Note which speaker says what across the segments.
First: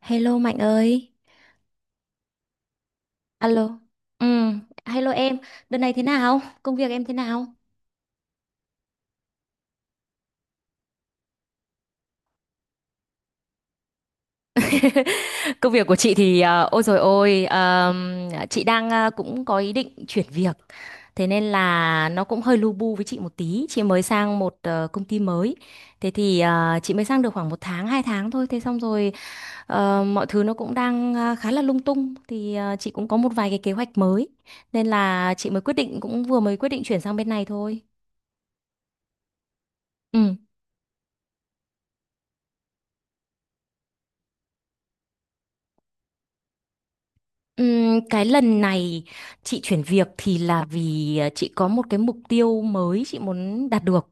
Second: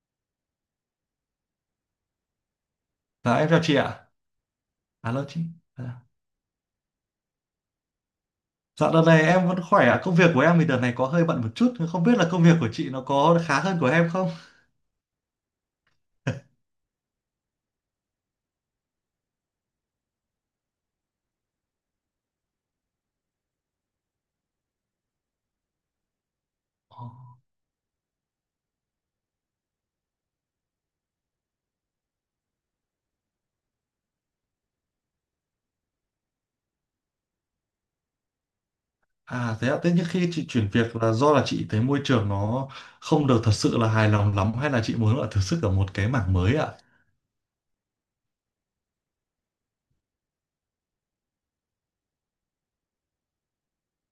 Speaker 1: Hello Mạnh ơi.
Speaker 2: Dạ em chào chị
Speaker 1: Alo.
Speaker 2: ạ.
Speaker 1: Ừ, hello
Speaker 2: À lâu
Speaker 1: em.
Speaker 2: chị.
Speaker 1: Đợt này thế
Speaker 2: Dạ
Speaker 1: nào? Công việc em thế nào?
Speaker 2: Dạ, đợt này em vẫn khỏe ạ. Công việc của em thì đợt này có hơi bận một chút. Không biết là công việc của chị nó có khá hơn của em không?
Speaker 1: Công việc của chị thì ôi rồi ôi chị đang cũng có ý định chuyển việc. Thế nên là nó cũng hơi lu bu với chị một tí. Chị mới sang một công ty mới. Thế thì chị mới
Speaker 2: Ồ.
Speaker 1: sang được khoảng một tháng, 2 tháng thôi. Thế xong rồi mọi thứ nó cũng đang khá là lung tung. Thì chị cũng có một vài cái kế hoạch mới. Nên là chị mới quyết định cũng vừa mới quyết định chuyển sang bên này thôi.
Speaker 2: À thế ạ. Thế nhưng khi
Speaker 1: Ừ.
Speaker 2: chị chuyển việc là do là chị thấy môi trường nó không được thật sự là hài lòng lắm hay là chị muốn là thử sức ở một cái mảng mới ạ?
Speaker 1: Cái lần này chị chuyển việc thì là vì chị có một cái mục tiêu mới chị muốn đạt được.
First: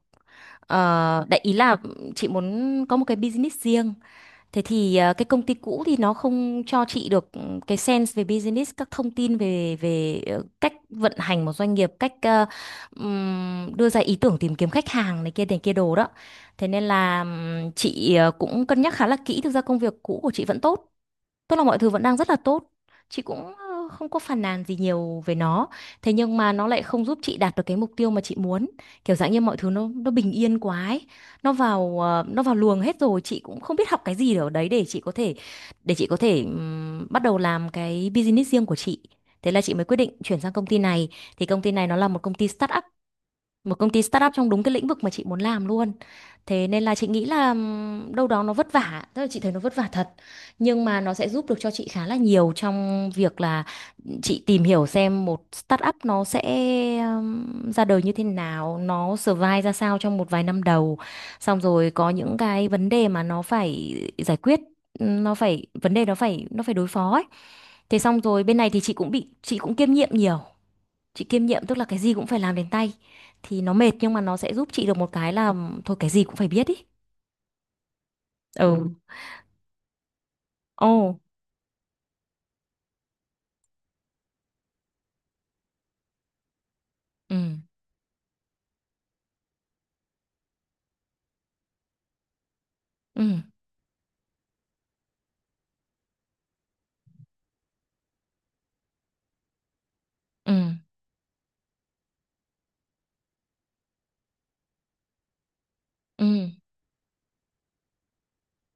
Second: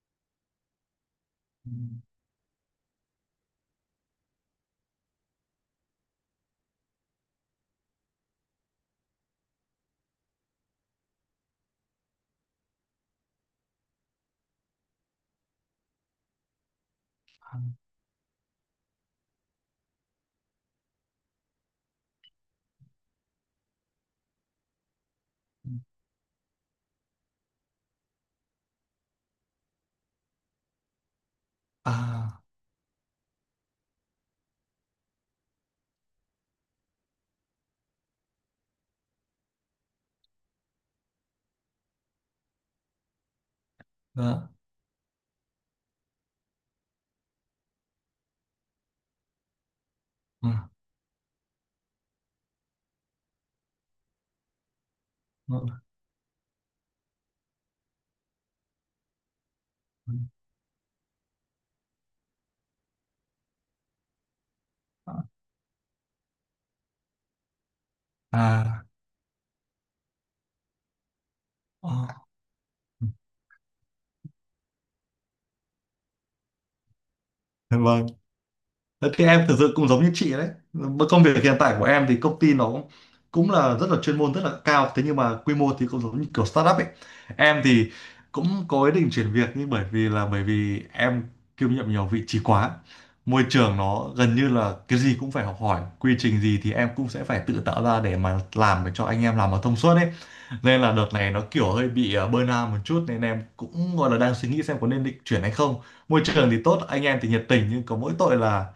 Speaker 1: Đại ý
Speaker 2: Ừ.
Speaker 1: là chị muốn có một cái business riêng. Thế thì cái công ty cũ thì nó không cho chị được cái sense về business, các thông tin về về cách vận hành một doanh nghiệp, cách đưa ra ý tưởng tìm kiếm khách hàng này kia đồ đó. Thế nên là chị cũng cân nhắc khá là kỹ. Thực ra công việc cũ của chị vẫn tốt. Tức là mọi thứ vẫn đang rất là tốt. Chị cũng không có phàn nàn gì nhiều về nó. Thế nhưng mà nó lại không giúp chị đạt được cái mục tiêu mà chị muốn. Kiểu dạng như mọi thứ nó bình yên quá ấy. Nó vào nó
Speaker 2: À
Speaker 1: vào luồng hết rồi, chị cũng không biết học cái gì ở đấy để chị có thể bắt đầu làm cái business riêng của chị. Thế là chị mới quyết định chuyển sang công ty này. Thì công ty này nó là một công ty startup
Speaker 2: dạ.
Speaker 1: trong đúng cái lĩnh vực mà chị muốn làm luôn, thế nên là chị nghĩ là đâu đó nó vất vả, tức là chị thấy nó vất vả thật
Speaker 2: Ừ.
Speaker 1: nhưng mà nó sẽ giúp được cho chị khá là nhiều trong việc là chị tìm hiểu xem một startup nó sẽ ra đời như thế nào, nó survive ra sao
Speaker 2: Ừ.
Speaker 1: trong một vài năm đầu, xong rồi có những cái vấn đề mà nó phải giải quyết,
Speaker 2: À.
Speaker 1: nó phải vấn đề nó phải đối phó ấy. Thế xong rồi bên này thì
Speaker 2: À.
Speaker 1: chị cũng kiêm nhiệm nhiều, chị kiêm nhiệm tức là
Speaker 2: Ờ.
Speaker 1: cái gì cũng phải làm đến tay thì nó mệt nhưng mà nó sẽ giúp chị được một cái là thôi cái gì cũng phải biết ý.
Speaker 2: Vâng.
Speaker 1: Ừ. Ừ.
Speaker 2: Đấy, thì em thực sự cũng giống như chị đấy.
Speaker 1: Ồ.
Speaker 2: Với công việc hiện tại của em thì công ty nó cũng cũng là rất là chuyên môn, rất là cao. Thế nhưng mà quy mô thì cũng giống như kiểu startup ấy.
Speaker 1: Ừ,
Speaker 2: Em thì cũng có ý định chuyển việc, nhưng bởi vì em kiêm nhiệm nhiều vị trí quá.
Speaker 1: ừ,
Speaker 2: Môi trường nó gần như là cái gì cũng phải học hỏi. Quy trình gì thì em cũng sẽ phải tự tạo ra để mà làm, để cho anh em làm mà thông suốt ấy.
Speaker 1: ừ,
Speaker 2: Nên là đợt này nó kiểu hơi bị burnout một chút, nên em cũng gọi là đang suy nghĩ xem có nên định chuyển hay không. Môi
Speaker 1: ừ,
Speaker 2: trường thì tốt, anh em thì nhiệt tình, nhưng có mỗi tội là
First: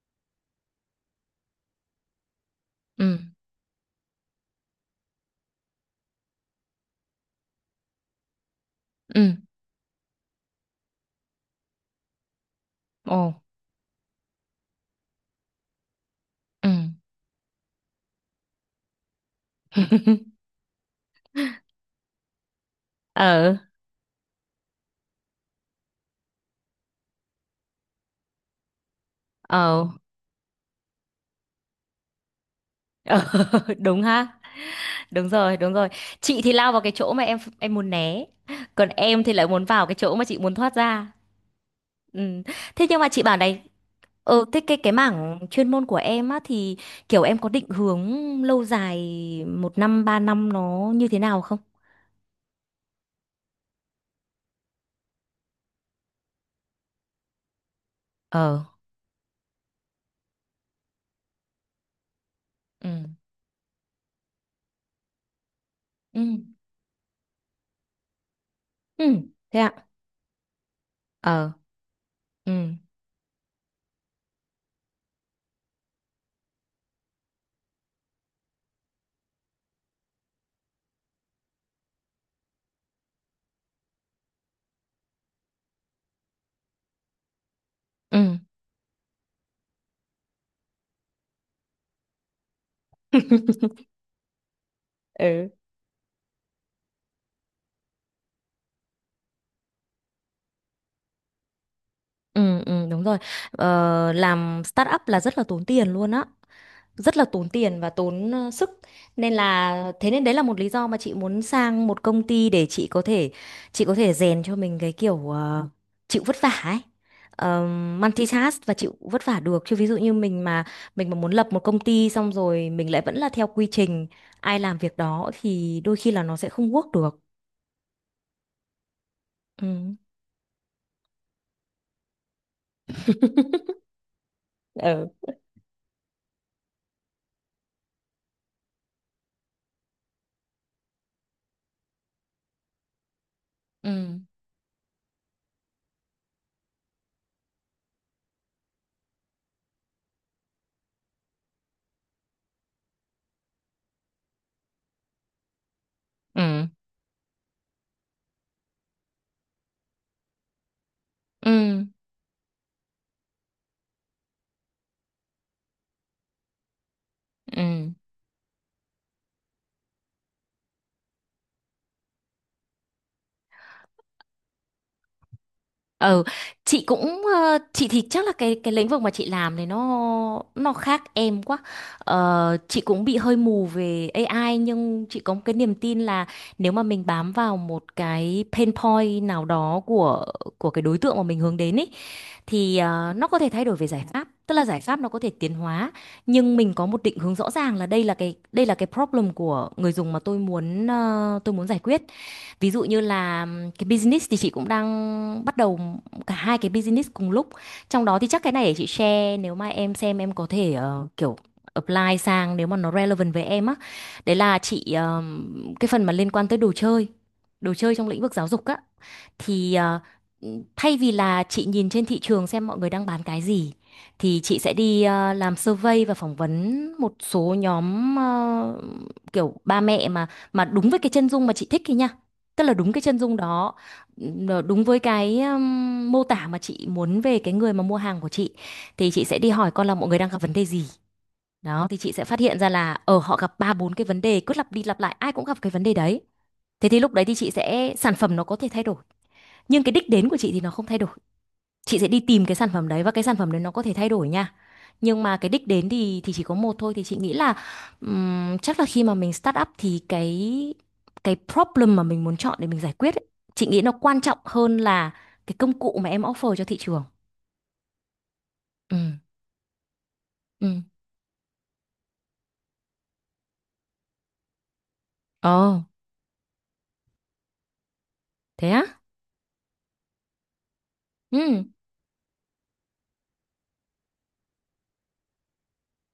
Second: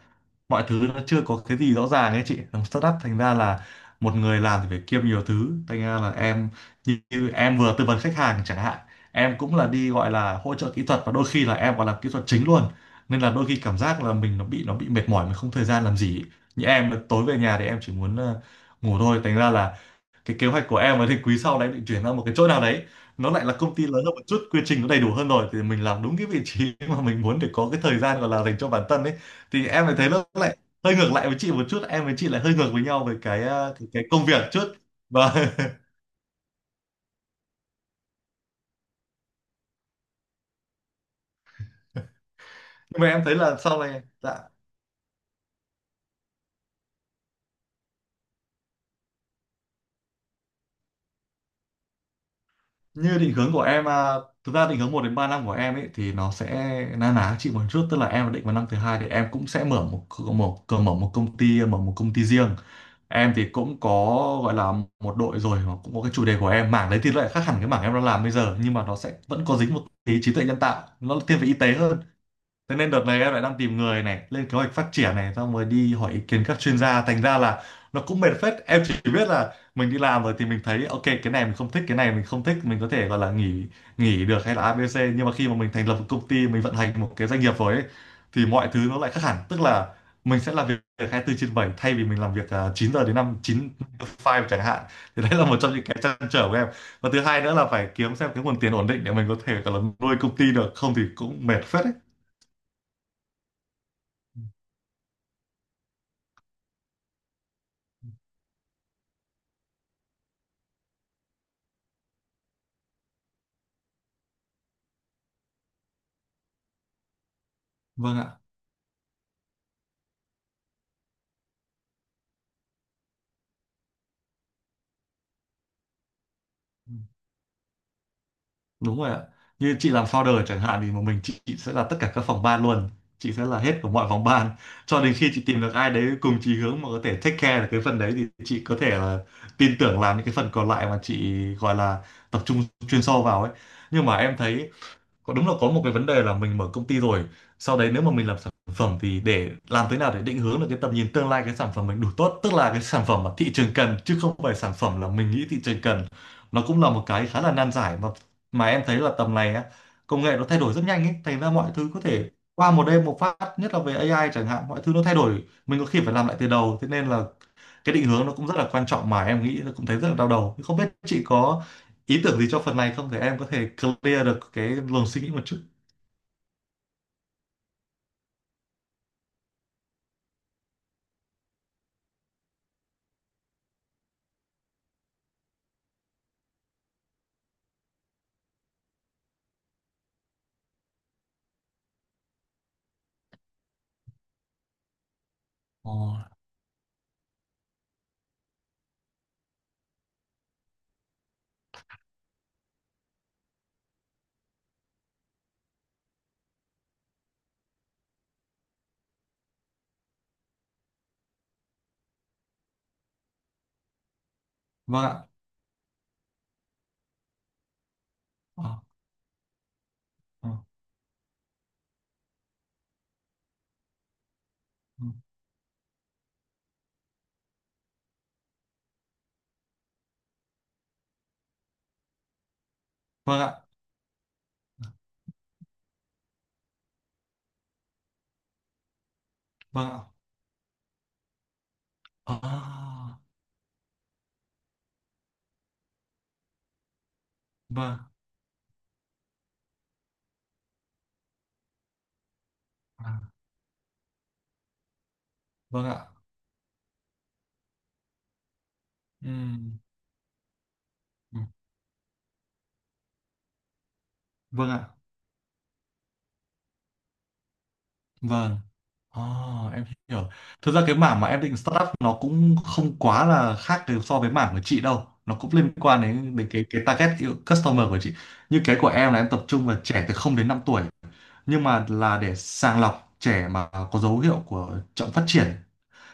Speaker 2: mọi thứ nó chưa có cái gì rõ ràng ấy, chị làm startup
Speaker 1: ừ,
Speaker 2: thành ra là một người làm thì phải kiêm nhiều thứ, thành ra là em như em vừa tư vấn khách hàng chẳng hạn,
Speaker 1: ừ.
Speaker 2: em cũng là đi gọi là hỗ trợ kỹ thuật, và đôi khi là em còn làm kỹ thuật chính luôn.
Speaker 1: Ồ.
Speaker 2: Nên là đôi khi cảm giác là mình nó bị mệt mỏi, mình không thời gian làm gì, như
Speaker 1: Ừ.
Speaker 2: em tối về nhà thì em chỉ muốn ngủ thôi. Thành ra là cái kế hoạch của em ấy thì quý sau đấy định chuyển ra một cái chỗ nào đấy, nó lại là
Speaker 1: Ờ,
Speaker 2: công ty lớn hơn một chút, quy trình nó đầy đủ hơn, rồi thì mình làm đúng cái vị trí mà mình muốn, để có cái thời gian gọi là dành cho bản thân ấy. Thì
Speaker 1: ờ,
Speaker 2: em lại thấy nó lại hơi ngược lại với chị một chút, em với chị lại hơi ngược với nhau về
Speaker 1: ờ.
Speaker 2: cái ờ, cái,
Speaker 1: Đúng
Speaker 2: cái
Speaker 1: ha.
Speaker 2: công việc chút.
Speaker 1: Đúng
Speaker 2: Và
Speaker 1: rồi, đúng rồi. Chị thì lao vào cái chỗ mà em muốn né, còn em thì lại muốn vào cái chỗ mà chị muốn thoát ra. Ừ. Thế nhưng
Speaker 2: nhưng
Speaker 1: mà
Speaker 2: mà
Speaker 1: chị
Speaker 2: em thấy
Speaker 1: bảo
Speaker 2: là
Speaker 1: này.
Speaker 2: sau này,
Speaker 1: Ờ,
Speaker 2: dạ,
Speaker 1: thế cái mảng chuyên môn của em á thì kiểu em có định hướng lâu dài một năm 3 năm nó như thế nào không?
Speaker 2: như định hướng của em à, thực ra định hướng 1 đến 3 năm của em ấy thì nó sẽ na ná chị một chút, tức là em định vào
Speaker 1: Ờ.
Speaker 2: năm thứ hai thì em cũng sẽ mở một công ty riêng.
Speaker 1: Ừ.
Speaker 2: Em thì cũng có gọi là một đội rồi, mà cũng có cái
Speaker 1: Ừ.
Speaker 2: chủ đề của em, mảng đấy thì lại khác hẳn cái mảng em đang làm bây giờ, nhưng mà nó sẽ
Speaker 1: Ừ,
Speaker 2: vẫn có
Speaker 1: thế
Speaker 2: dính một
Speaker 1: ạ.
Speaker 2: tí trí tuệ nhân tạo, nó thiên về
Speaker 1: Ờ.
Speaker 2: y tế hơn.
Speaker 1: Ừ.
Speaker 2: Thế nên đợt này em lại đang tìm người này, lên kế hoạch phát triển này, xong rồi đi hỏi ý kiến các chuyên gia. Thành ra là nó cũng mệt phết. Em chỉ biết là mình đi làm rồi thì mình thấy ok, cái này mình không thích, cái này mình không thích, mình có thể gọi là nghỉ nghỉ được, hay là ABC. Nhưng mà khi mà mình thành lập một công ty, mình vận hành một cái doanh nghiệp rồi ấy,
Speaker 1: Ừ.
Speaker 2: thì mọi thứ nó lại khác hẳn. Tức là mình sẽ làm việc 24/7, thay vì mình làm việc 9 giờ đến năm, 9 to 5 chẳng hạn. Thì đấy là
Speaker 1: Ừ.
Speaker 2: một trong những cái trăn trở của em. Và thứ hai nữa là phải kiếm xem cái nguồn tiền ổn định để mình có thể gọi là nuôi công ty được, không thì cũng mệt phết đấy.
Speaker 1: Ừ, ừ, đúng rồi. Làm startup là rất là tốn tiền luôn á, rất là tốn tiền và tốn sức, nên là thế nên đấy là một lý do mà chị muốn sang một công ty để chị có thể, rèn cho mình cái kiểu chịu vất vả ấy,
Speaker 2: Vâng ạ.
Speaker 1: multitask và chịu vất vả được chứ, ví dụ như mình mà muốn lập một công ty xong rồi mình lại vẫn là theo quy trình ai làm việc đó thì đôi khi là nó sẽ không work
Speaker 2: Ừ,
Speaker 1: được.
Speaker 2: đúng rồi ạ. Như chị
Speaker 1: Ừ.
Speaker 2: làm founder chẳng hạn thì một mình chị sẽ là tất cả các phòng ban luôn. Chị sẽ là hết của mọi phòng ban. Cho
Speaker 1: Ừ,
Speaker 2: đến khi chị tìm được ai đấy cùng chí hướng mà có thể take care được cái phần đấy, thì chị có thể là tin tưởng làm những cái phần còn lại mà chị gọi là tập trung chuyên sâu vào ấy. Nhưng mà
Speaker 1: ừ,
Speaker 2: em thấy có đúng là có một cái vấn đề là mình mở công ty rồi, sau đấy nếu mà mình làm sản phẩm thì để làm thế nào để định hướng được cái tầm nhìn tương lai, cái sản phẩm mình đủ tốt, tức là cái sản phẩm mà thị trường cần chứ không phải sản phẩm là mình nghĩ thị trường cần, nó
Speaker 1: ừ,
Speaker 2: cũng là một cái khá là nan giải. Mà em thấy là tầm này á, công nghệ nó thay đổi rất nhanh ấy, thành
Speaker 1: ừ,
Speaker 2: ra mọi thứ có thể qua một đêm một phát, nhất là về AI chẳng hạn, mọi thứ nó thay đổi, mình có khi phải làm lại từ đầu. Thế nên là
Speaker 1: ừ.
Speaker 2: cái định hướng nó cũng rất là quan trọng, mà em nghĩ là cũng thấy rất là đau đầu, không biết chị có ý tưởng gì cho phần này không, để em có thể clear được cái luồng suy nghĩ một chút.
Speaker 1: Ờ, chị cũng chị thì chắc là cái lĩnh vực mà chị làm này nó khác em quá. Chị cũng bị hơi mù về AI nhưng chị có một cái niềm tin là nếu mà mình bám vào một cái pain point nào đó của cái đối tượng mà mình hướng đến ấy thì nó có thể thay đổi về giải pháp. Tức là giải pháp nó có thể tiến
Speaker 2: Ờ,
Speaker 1: hóa nhưng mình có một định hướng rõ ràng là đây là cái, problem của người dùng mà tôi muốn tôi muốn giải quyết. Ví dụ như là cái business thì chị cũng đang bắt đầu cả hai cái business cùng lúc, trong đó thì chắc cái này để chị share, nếu mà em xem em có thể kiểu apply sang nếu mà nó relevant với em á, đấy là chị
Speaker 2: vâng ạ.
Speaker 1: cái phần mà liên quan tới đồ chơi, đồ chơi trong lĩnh vực giáo dục á,
Speaker 2: Ờ,
Speaker 1: thì
Speaker 2: ờ,
Speaker 1: thay vì là chị nhìn trên thị trường xem mọi người đang bán cái gì thì chị sẽ đi
Speaker 2: ừ.
Speaker 1: làm survey và phỏng vấn một số nhóm kiểu ba mẹ, mà đúng với cái chân dung mà chị thích ấy nha, tức là đúng cái chân dung
Speaker 2: Vâng ạ.
Speaker 1: đó, nó đúng với cái mô tả mà chị muốn về cái người mà mua hàng của chị, thì chị sẽ đi hỏi con
Speaker 2: Vâng
Speaker 1: là
Speaker 2: ạ.
Speaker 1: mọi người đang gặp vấn đề gì. Đó thì chị sẽ phát hiện ra là
Speaker 2: À,
Speaker 1: ở họ gặp ba bốn cái vấn đề cứ lặp đi lặp lại, ai cũng gặp cái vấn đề đấy. Thế thì lúc đấy thì chị sẽ
Speaker 2: vâng.
Speaker 1: sản phẩm nó có thể thay đổi nhưng cái đích đến của chị thì nó không thay đổi, chị sẽ đi tìm cái sản phẩm đấy và
Speaker 2: À,
Speaker 1: cái sản phẩm đấy nó có thể thay đổi nha, nhưng mà cái đích
Speaker 2: vâng
Speaker 1: đến
Speaker 2: ạ.
Speaker 1: thì chỉ có một thôi, thì chị nghĩ là chắc là khi mà mình start up
Speaker 2: Ừm,
Speaker 1: thì cái
Speaker 2: ừ,
Speaker 1: problem mà mình muốn chọn để mình giải quyết ấy, chị nghĩ nó quan trọng
Speaker 2: vâng
Speaker 1: hơn
Speaker 2: ạ.
Speaker 1: là cái công cụ mà em offer cho thị trường.
Speaker 2: Vâng.
Speaker 1: Ừ.
Speaker 2: À, em hiểu.
Speaker 1: Ừ.
Speaker 2: Thực ra cái mảng mà em định start up nó cũng không quá là khác từ so với mảng của chị đâu, nó cũng
Speaker 1: Ồ,
Speaker 2: liên quan đến đến cái target customer của chị. Như
Speaker 1: thế
Speaker 2: cái
Speaker 1: á.
Speaker 2: của em là em tập trung vào trẻ từ 0 đến 5 tuổi,
Speaker 1: Ừ,
Speaker 2: nhưng mà là để sàng lọc trẻ mà có dấu hiệu của chậm phát triển.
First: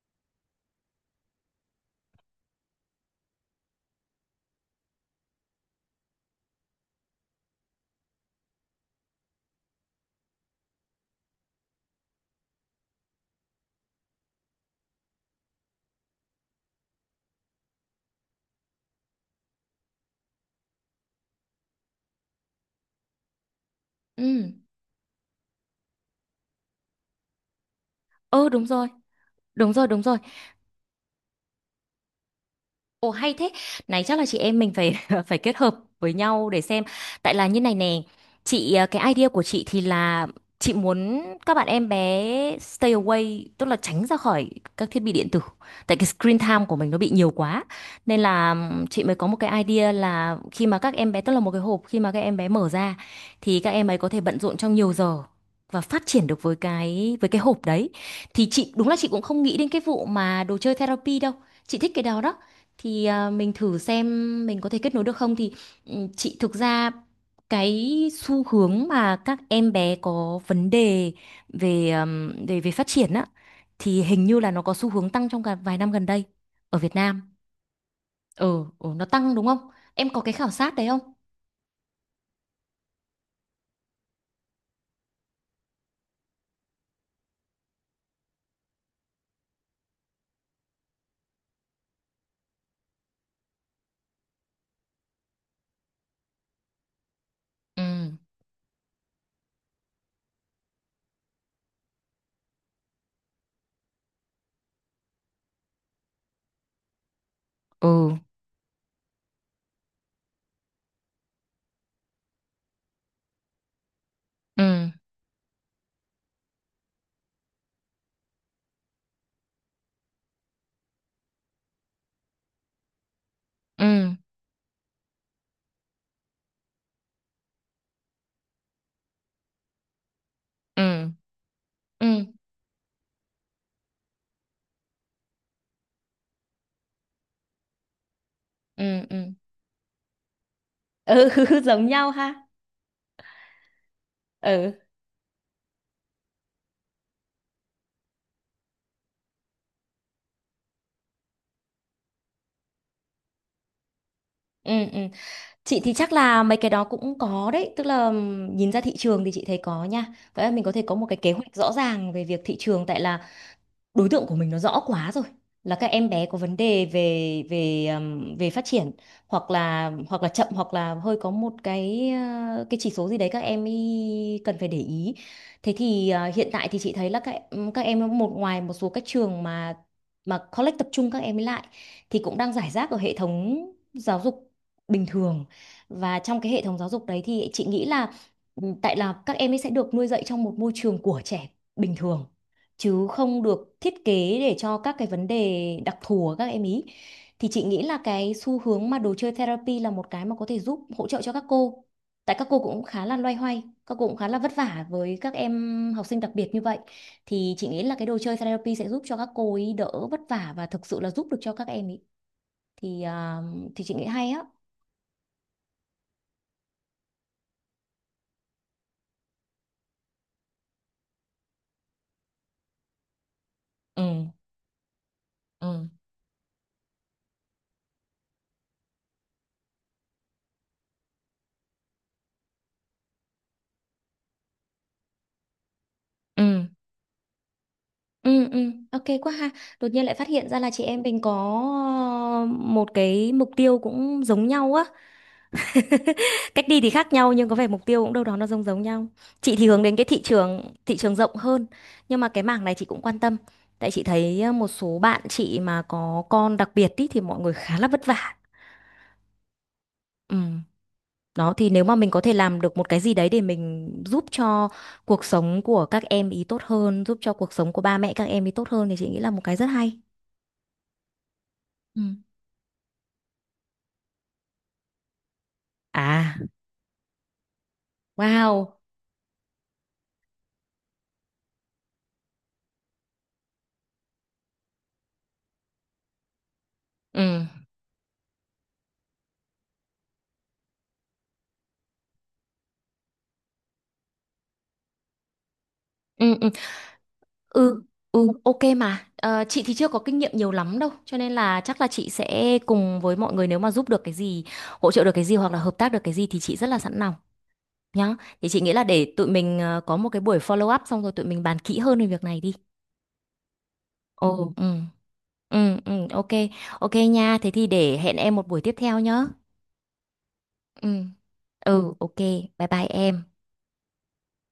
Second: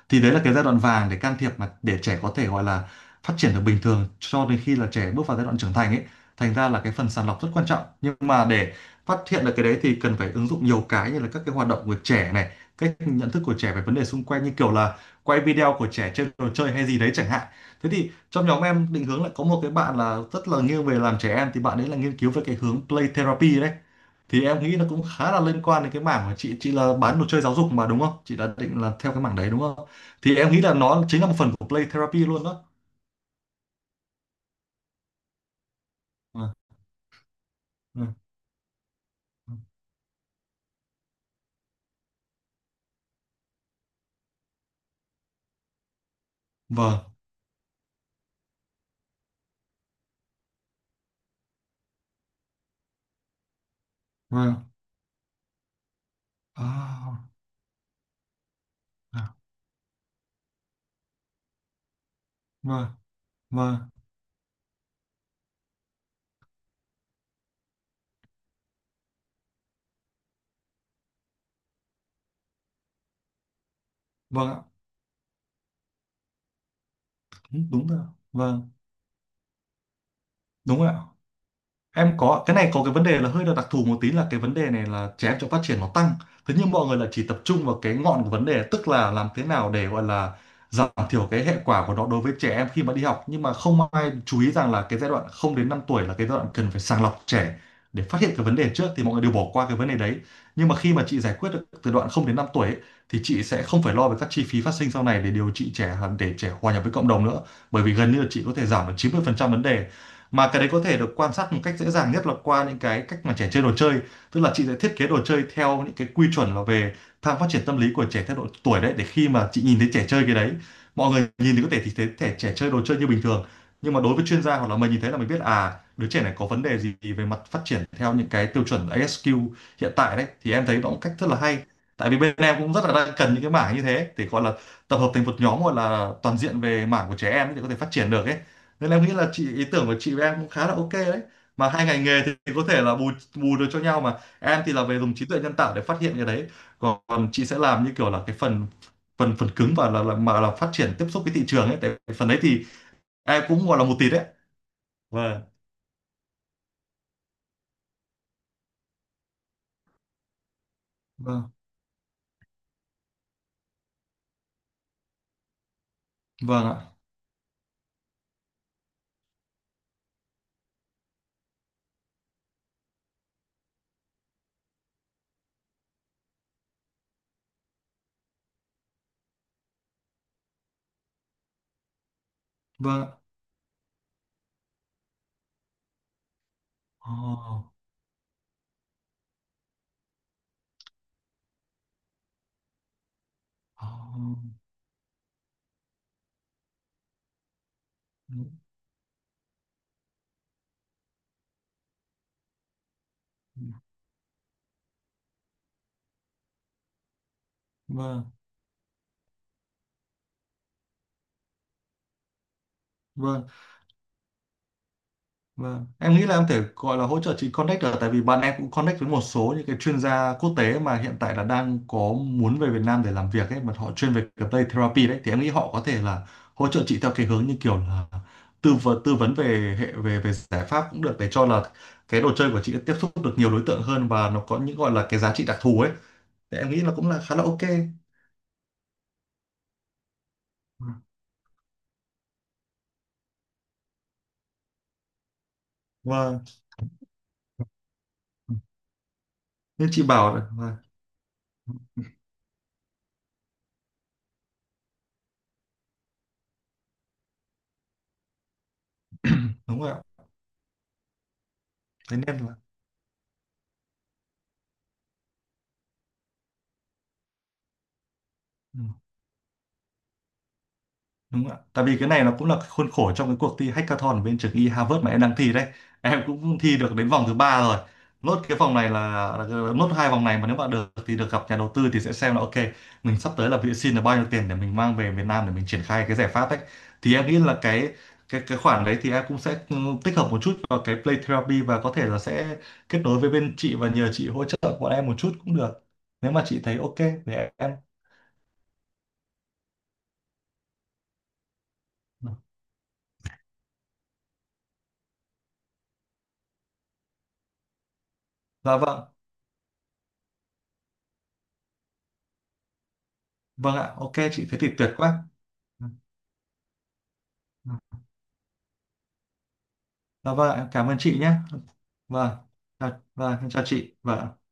Speaker 2: Thì đấy là cái giai đoạn vàng để can thiệp, mà để trẻ có thể gọi là phát triển được bình thường cho đến khi là trẻ bước vào giai đoạn trưởng thành ấy. Thành ra là cái phần sàng lọc rất quan trọng, nhưng mà để phát hiện được cái đấy thì cần phải ứng dụng nhiều cái như là các cái hoạt động của trẻ này, cách nhận thức của trẻ về vấn đề xung quanh, như kiểu là quay video của trẻ chơi đồ chơi hay gì đấy chẳng hạn. Thế thì trong nhóm em định hướng lại có một cái bạn là rất là nghiêng về làm trẻ em, thì bạn ấy là nghiên cứu về cái hướng play therapy đấy, thì
Speaker 1: ừ,
Speaker 2: em nghĩ nó cũng khá là liên quan đến cái mảng mà chị là bán đồ chơi giáo dục, mà đúng không, chị
Speaker 1: ừ.
Speaker 2: đã
Speaker 1: Đúng
Speaker 2: định
Speaker 1: rồi,
Speaker 2: là theo cái mảng đấy đúng
Speaker 1: đúng
Speaker 2: không?
Speaker 1: rồi, đúng rồi.
Speaker 2: Thì em nghĩ là nó chính là một phần của play therapy luôn đó.
Speaker 1: Ồ, hay thế. Này chắc là chị em mình phải phải kết hợp với nhau
Speaker 2: Vâng,
Speaker 1: để xem. Tại là như này nè,
Speaker 2: vâng.
Speaker 1: chị cái idea của chị thì là chị muốn các bạn em bé stay away, tức là tránh ra khỏi các thiết bị điện tử. Tại cái screen time của mình nó
Speaker 2: Vâng,
Speaker 1: bị nhiều quá. Nên là chị mới có một cái idea là khi mà các em bé tức là một cái hộp, khi mà các em bé mở ra thì các em ấy có thể bận rộn
Speaker 2: vâng.
Speaker 1: trong nhiều giờ, và phát triển được với cái
Speaker 2: À,
Speaker 1: với cái hộp đấy, thì chị đúng là chị cũng không nghĩ đến cái vụ mà đồ chơi therapy đâu, chị thích cái đó đó,
Speaker 2: vâng.
Speaker 1: thì à, mình
Speaker 2: Vâng,
Speaker 1: thử
Speaker 2: vâng.
Speaker 1: xem mình có thể kết nối được không thì ừ, chị thực ra cái xu hướng mà các em bé có vấn đề về, về về phát triển á, thì hình như
Speaker 2: Vâng
Speaker 1: là nó
Speaker 2: ạ.
Speaker 1: có xu hướng tăng trong cả vài năm gần đây ở Việt Nam.
Speaker 2: Đúng đúng rồi
Speaker 1: Ừ,
Speaker 2: Vâng.
Speaker 1: ừ nó tăng đúng không? Em có cái khảo sát
Speaker 2: Đúng
Speaker 1: đấy
Speaker 2: rồi ạ.
Speaker 1: không?
Speaker 2: Em có cái này, có cái vấn đề là hơi là đặc thù một tí, là cái vấn đề này là trẻ em trong phát triển nó tăng. Thế nhưng mọi người là chỉ tập trung vào cái ngọn của vấn đề, tức là làm thế nào để gọi là giảm thiểu cái hệ quả của nó đối với trẻ em khi mà đi học, nhưng mà không ai chú ý rằng là cái giai đoạn 0 đến 5 tuổi là cái giai đoạn cần phải sàng lọc trẻ
Speaker 1: Ừ.
Speaker 2: để phát hiện cái vấn đề trước, thì mọi người đều bỏ qua cái vấn đề đấy. Nhưng mà khi mà chị giải quyết được từ đoạn 0 đến 5 tuổi ấy, thì chị sẽ không phải lo về các chi phí phát sinh sau này để điều trị trẻ, để trẻ hòa nhập với cộng đồng nữa, bởi vì
Speaker 1: Ừ.
Speaker 2: gần như là chị có thể giảm được 90% vấn đề, mà cái đấy có thể được quan sát một cách dễ dàng nhất là qua những cái cách mà trẻ chơi đồ chơi. Tức là
Speaker 1: Ừ.
Speaker 2: chị sẽ thiết kế đồ chơi theo những cái quy chuẩn là về tham phát triển tâm lý của trẻ theo độ tuổi đấy, để khi mà chị nhìn thấy trẻ chơi cái đấy, mọi người nhìn thì có thể thì thấy trẻ trẻ chơi đồ chơi như bình thường,
Speaker 1: Ừ.
Speaker 2: nhưng mà đối với chuyên gia hoặc là mình nhìn thấy là mình biết à, đứa trẻ này có vấn đề gì về mặt phát triển theo những cái tiêu chuẩn ASQ hiện tại đấy. Thì em thấy đó là một
Speaker 1: Ừ.
Speaker 2: cách rất là hay, tại vì
Speaker 1: Ừ.
Speaker 2: bên em cũng rất là đang cần những cái mảng như thế để gọi là tập hợp thành một nhóm gọi là toàn diện về mảng của trẻ em ấy, để có thể phát triển được ấy. Nên em
Speaker 1: Ừ.
Speaker 2: nghĩ là
Speaker 1: Ừ.
Speaker 2: chị, ý tưởng của chị với em cũng khá là ok đấy,
Speaker 1: Ừ.
Speaker 2: mà
Speaker 1: Giống
Speaker 2: hai ngành
Speaker 1: nhau
Speaker 2: nghề thì
Speaker 1: ha.
Speaker 2: thì có thể là bù bù được cho nhau, mà em thì
Speaker 1: Ừ.
Speaker 2: là về dùng trí tuệ nhân tạo để phát hiện cái đấy, còn chị sẽ làm như kiểu là cái phần phần phần cứng và là phát triển tiếp xúc với thị trường ấy, tại vì phần đấy thì em cũng gọi là một tí đấy.
Speaker 1: Ừ. Ừ.
Speaker 2: Vâng,
Speaker 1: Chị thì chắc là mấy cái đó cũng có đấy, tức là nhìn ra thị trường thì chị thấy có nha. Vậy là mình có thể có một cái kế
Speaker 2: vâng.
Speaker 1: hoạch rõ ràng về việc thị trường, tại là đối tượng của mình nó rõ quá rồi, là các em bé có vấn
Speaker 2: Vâng
Speaker 1: đề
Speaker 2: ạ.
Speaker 1: về về về phát triển, hoặc là chậm hoặc là hơi có một cái chỉ số gì đấy các em ý cần phải để ý, thế thì hiện tại thì chị thấy là các em một ngoài một số các trường mà college tập trung các em ấy lại thì cũng đang rải rác ở
Speaker 2: Vâng ạ.
Speaker 1: hệ thống giáo dục bình thường, và trong cái hệ thống giáo dục đấy thì
Speaker 2: Ồ,
Speaker 1: chị nghĩ là ừ, tại là các em ấy sẽ được nuôi dạy trong một môi trường của trẻ bình thường, chứ không được thiết kế để
Speaker 2: ồ,
Speaker 1: cho các cái vấn đề đặc thù của các em ý, thì chị nghĩ là cái xu hướng mà đồ chơi therapy là một cái mà có thể giúp hỗ trợ cho các cô, tại các cô cũng khá là loay hoay, các cô cũng khá là vất vả với các em học sinh đặc biệt như vậy, thì chị nghĩ là cái đồ
Speaker 2: vâng,
Speaker 1: chơi therapy sẽ giúp cho các cô ấy đỡ vất vả và thực sự là giúp được cho các em ý, thì à,
Speaker 2: vâng.
Speaker 1: chị nghĩ hay á.
Speaker 2: Vâng. Em nghĩ là em thể gọi là hỗ trợ chị connect được, tại vì bạn em cũng connect với một số những cái chuyên gia quốc tế mà hiện tại là đang có muốn về Việt Nam để làm việc ấy, mà họ
Speaker 1: Ừ.
Speaker 2: chuyên về cái play therapy đấy, thì em nghĩ họ có
Speaker 1: Ừ.
Speaker 2: thể là hỗ trợ chị theo cái hướng như kiểu là tư vấn về hệ về về giải pháp cũng được, để cho là cái đồ chơi của chị tiếp xúc được nhiều đối tượng hơn và nó có những gọi là cái giá trị đặc thù ấy. Thì
Speaker 1: Ừ.
Speaker 2: em nghĩ là cũng là khá là ok,
Speaker 1: Ừ. Ừ, ok quá ha. Đột nhiên lại phát hiện ra là chị em mình có ờ, một cái mục tiêu cũng giống nhau á,
Speaker 2: và
Speaker 1: cách đi thì khác nhau nhưng có vẻ mục tiêu cũng đâu đó nó giống giống nhau, chị thì hướng
Speaker 2: nên
Speaker 1: đến
Speaker 2: chị
Speaker 1: cái thị
Speaker 2: bảo là,
Speaker 1: trường
Speaker 2: là
Speaker 1: thị trường rộng hơn, nhưng mà cái mảng này chị cũng quan tâm, tại chị thấy một số bạn chị mà có con đặc biệt ý, thì mọi người khá là vất vả.
Speaker 2: đúng rồi ạ,
Speaker 1: Ừ. Đó thì nếu mà mình
Speaker 2: thế
Speaker 1: có thể
Speaker 2: nên là
Speaker 1: làm được một cái gì đấy để mình giúp cho cuộc sống của các em ý tốt hơn, giúp cho cuộc sống của ba mẹ các em ý tốt
Speaker 2: ừ.
Speaker 1: hơn thì chị nghĩ là một cái rất hay.
Speaker 2: Đúng ạ. Tại vì
Speaker 1: Ừ.
Speaker 2: cái này nó cũng là khuôn khổ trong cái cuộc thi hackathon ở bên trường y Harvard mà em đang thi đấy. Em
Speaker 1: À.
Speaker 2: cũng thi được đến vòng thứ ba rồi. Nốt cái
Speaker 1: Wow.
Speaker 2: vòng này là nốt hai vòng này, mà nếu bạn được thì được gặp nhà đầu tư, thì sẽ xem là ok, mình sắp tới là bị xin là bao nhiêu tiền để mình mang về Việt Nam để mình triển khai cái giải pháp ấy. Thì em nghĩ
Speaker 1: Ừ.
Speaker 2: là cái khoản đấy thì em cũng sẽ tích hợp một chút vào cái Play Therapy, và có thể là sẽ kết nối với bên chị và nhờ chị hỗ trợ bọn em một chút cũng được. Nếu
Speaker 1: Ừ,
Speaker 2: mà
Speaker 1: ừ.
Speaker 2: chị thấy ok thì em.
Speaker 1: Ừ, ừ, ok mà. Ờ, chị thì chưa có kinh nghiệm nhiều lắm đâu, cho nên là chắc là chị sẽ cùng với mọi người nếu mà giúp được cái gì, hỗ trợ được cái gì hoặc là hợp tác được cái gì thì chị rất là sẵn lòng nhá. Thì chị nghĩ
Speaker 2: Dạ
Speaker 1: là
Speaker 2: vâng.
Speaker 1: để tụi mình có một cái buổi follow up xong rồi tụi mình bàn kỹ hơn về việc này đi.
Speaker 2: Vâng ạ. Ok chị,
Speaker 1: Ồ,
Speaker 2: thế thì
Speaker 1: ừ,
Speaker 2: tuyệt quá.
Speaker 1: ừ, ừ, ok, ok nha. Thế thì
Speaker 2: Dạ
Speaker 1: để hẹn em một buổi tiếp theo nhá.
Speaker 2: vâng, ạ, em cảm
Speaker 1: Ừ,
Speaker 2: ơn chị nhé.
Speaker 1: ừ, ok,
Speaker 2: Vâng,
Speaker 1: bye bye
Speaker 2: chào,
Speaker 1: em.
Speaker 2: vâng, em chào chị. Vâng.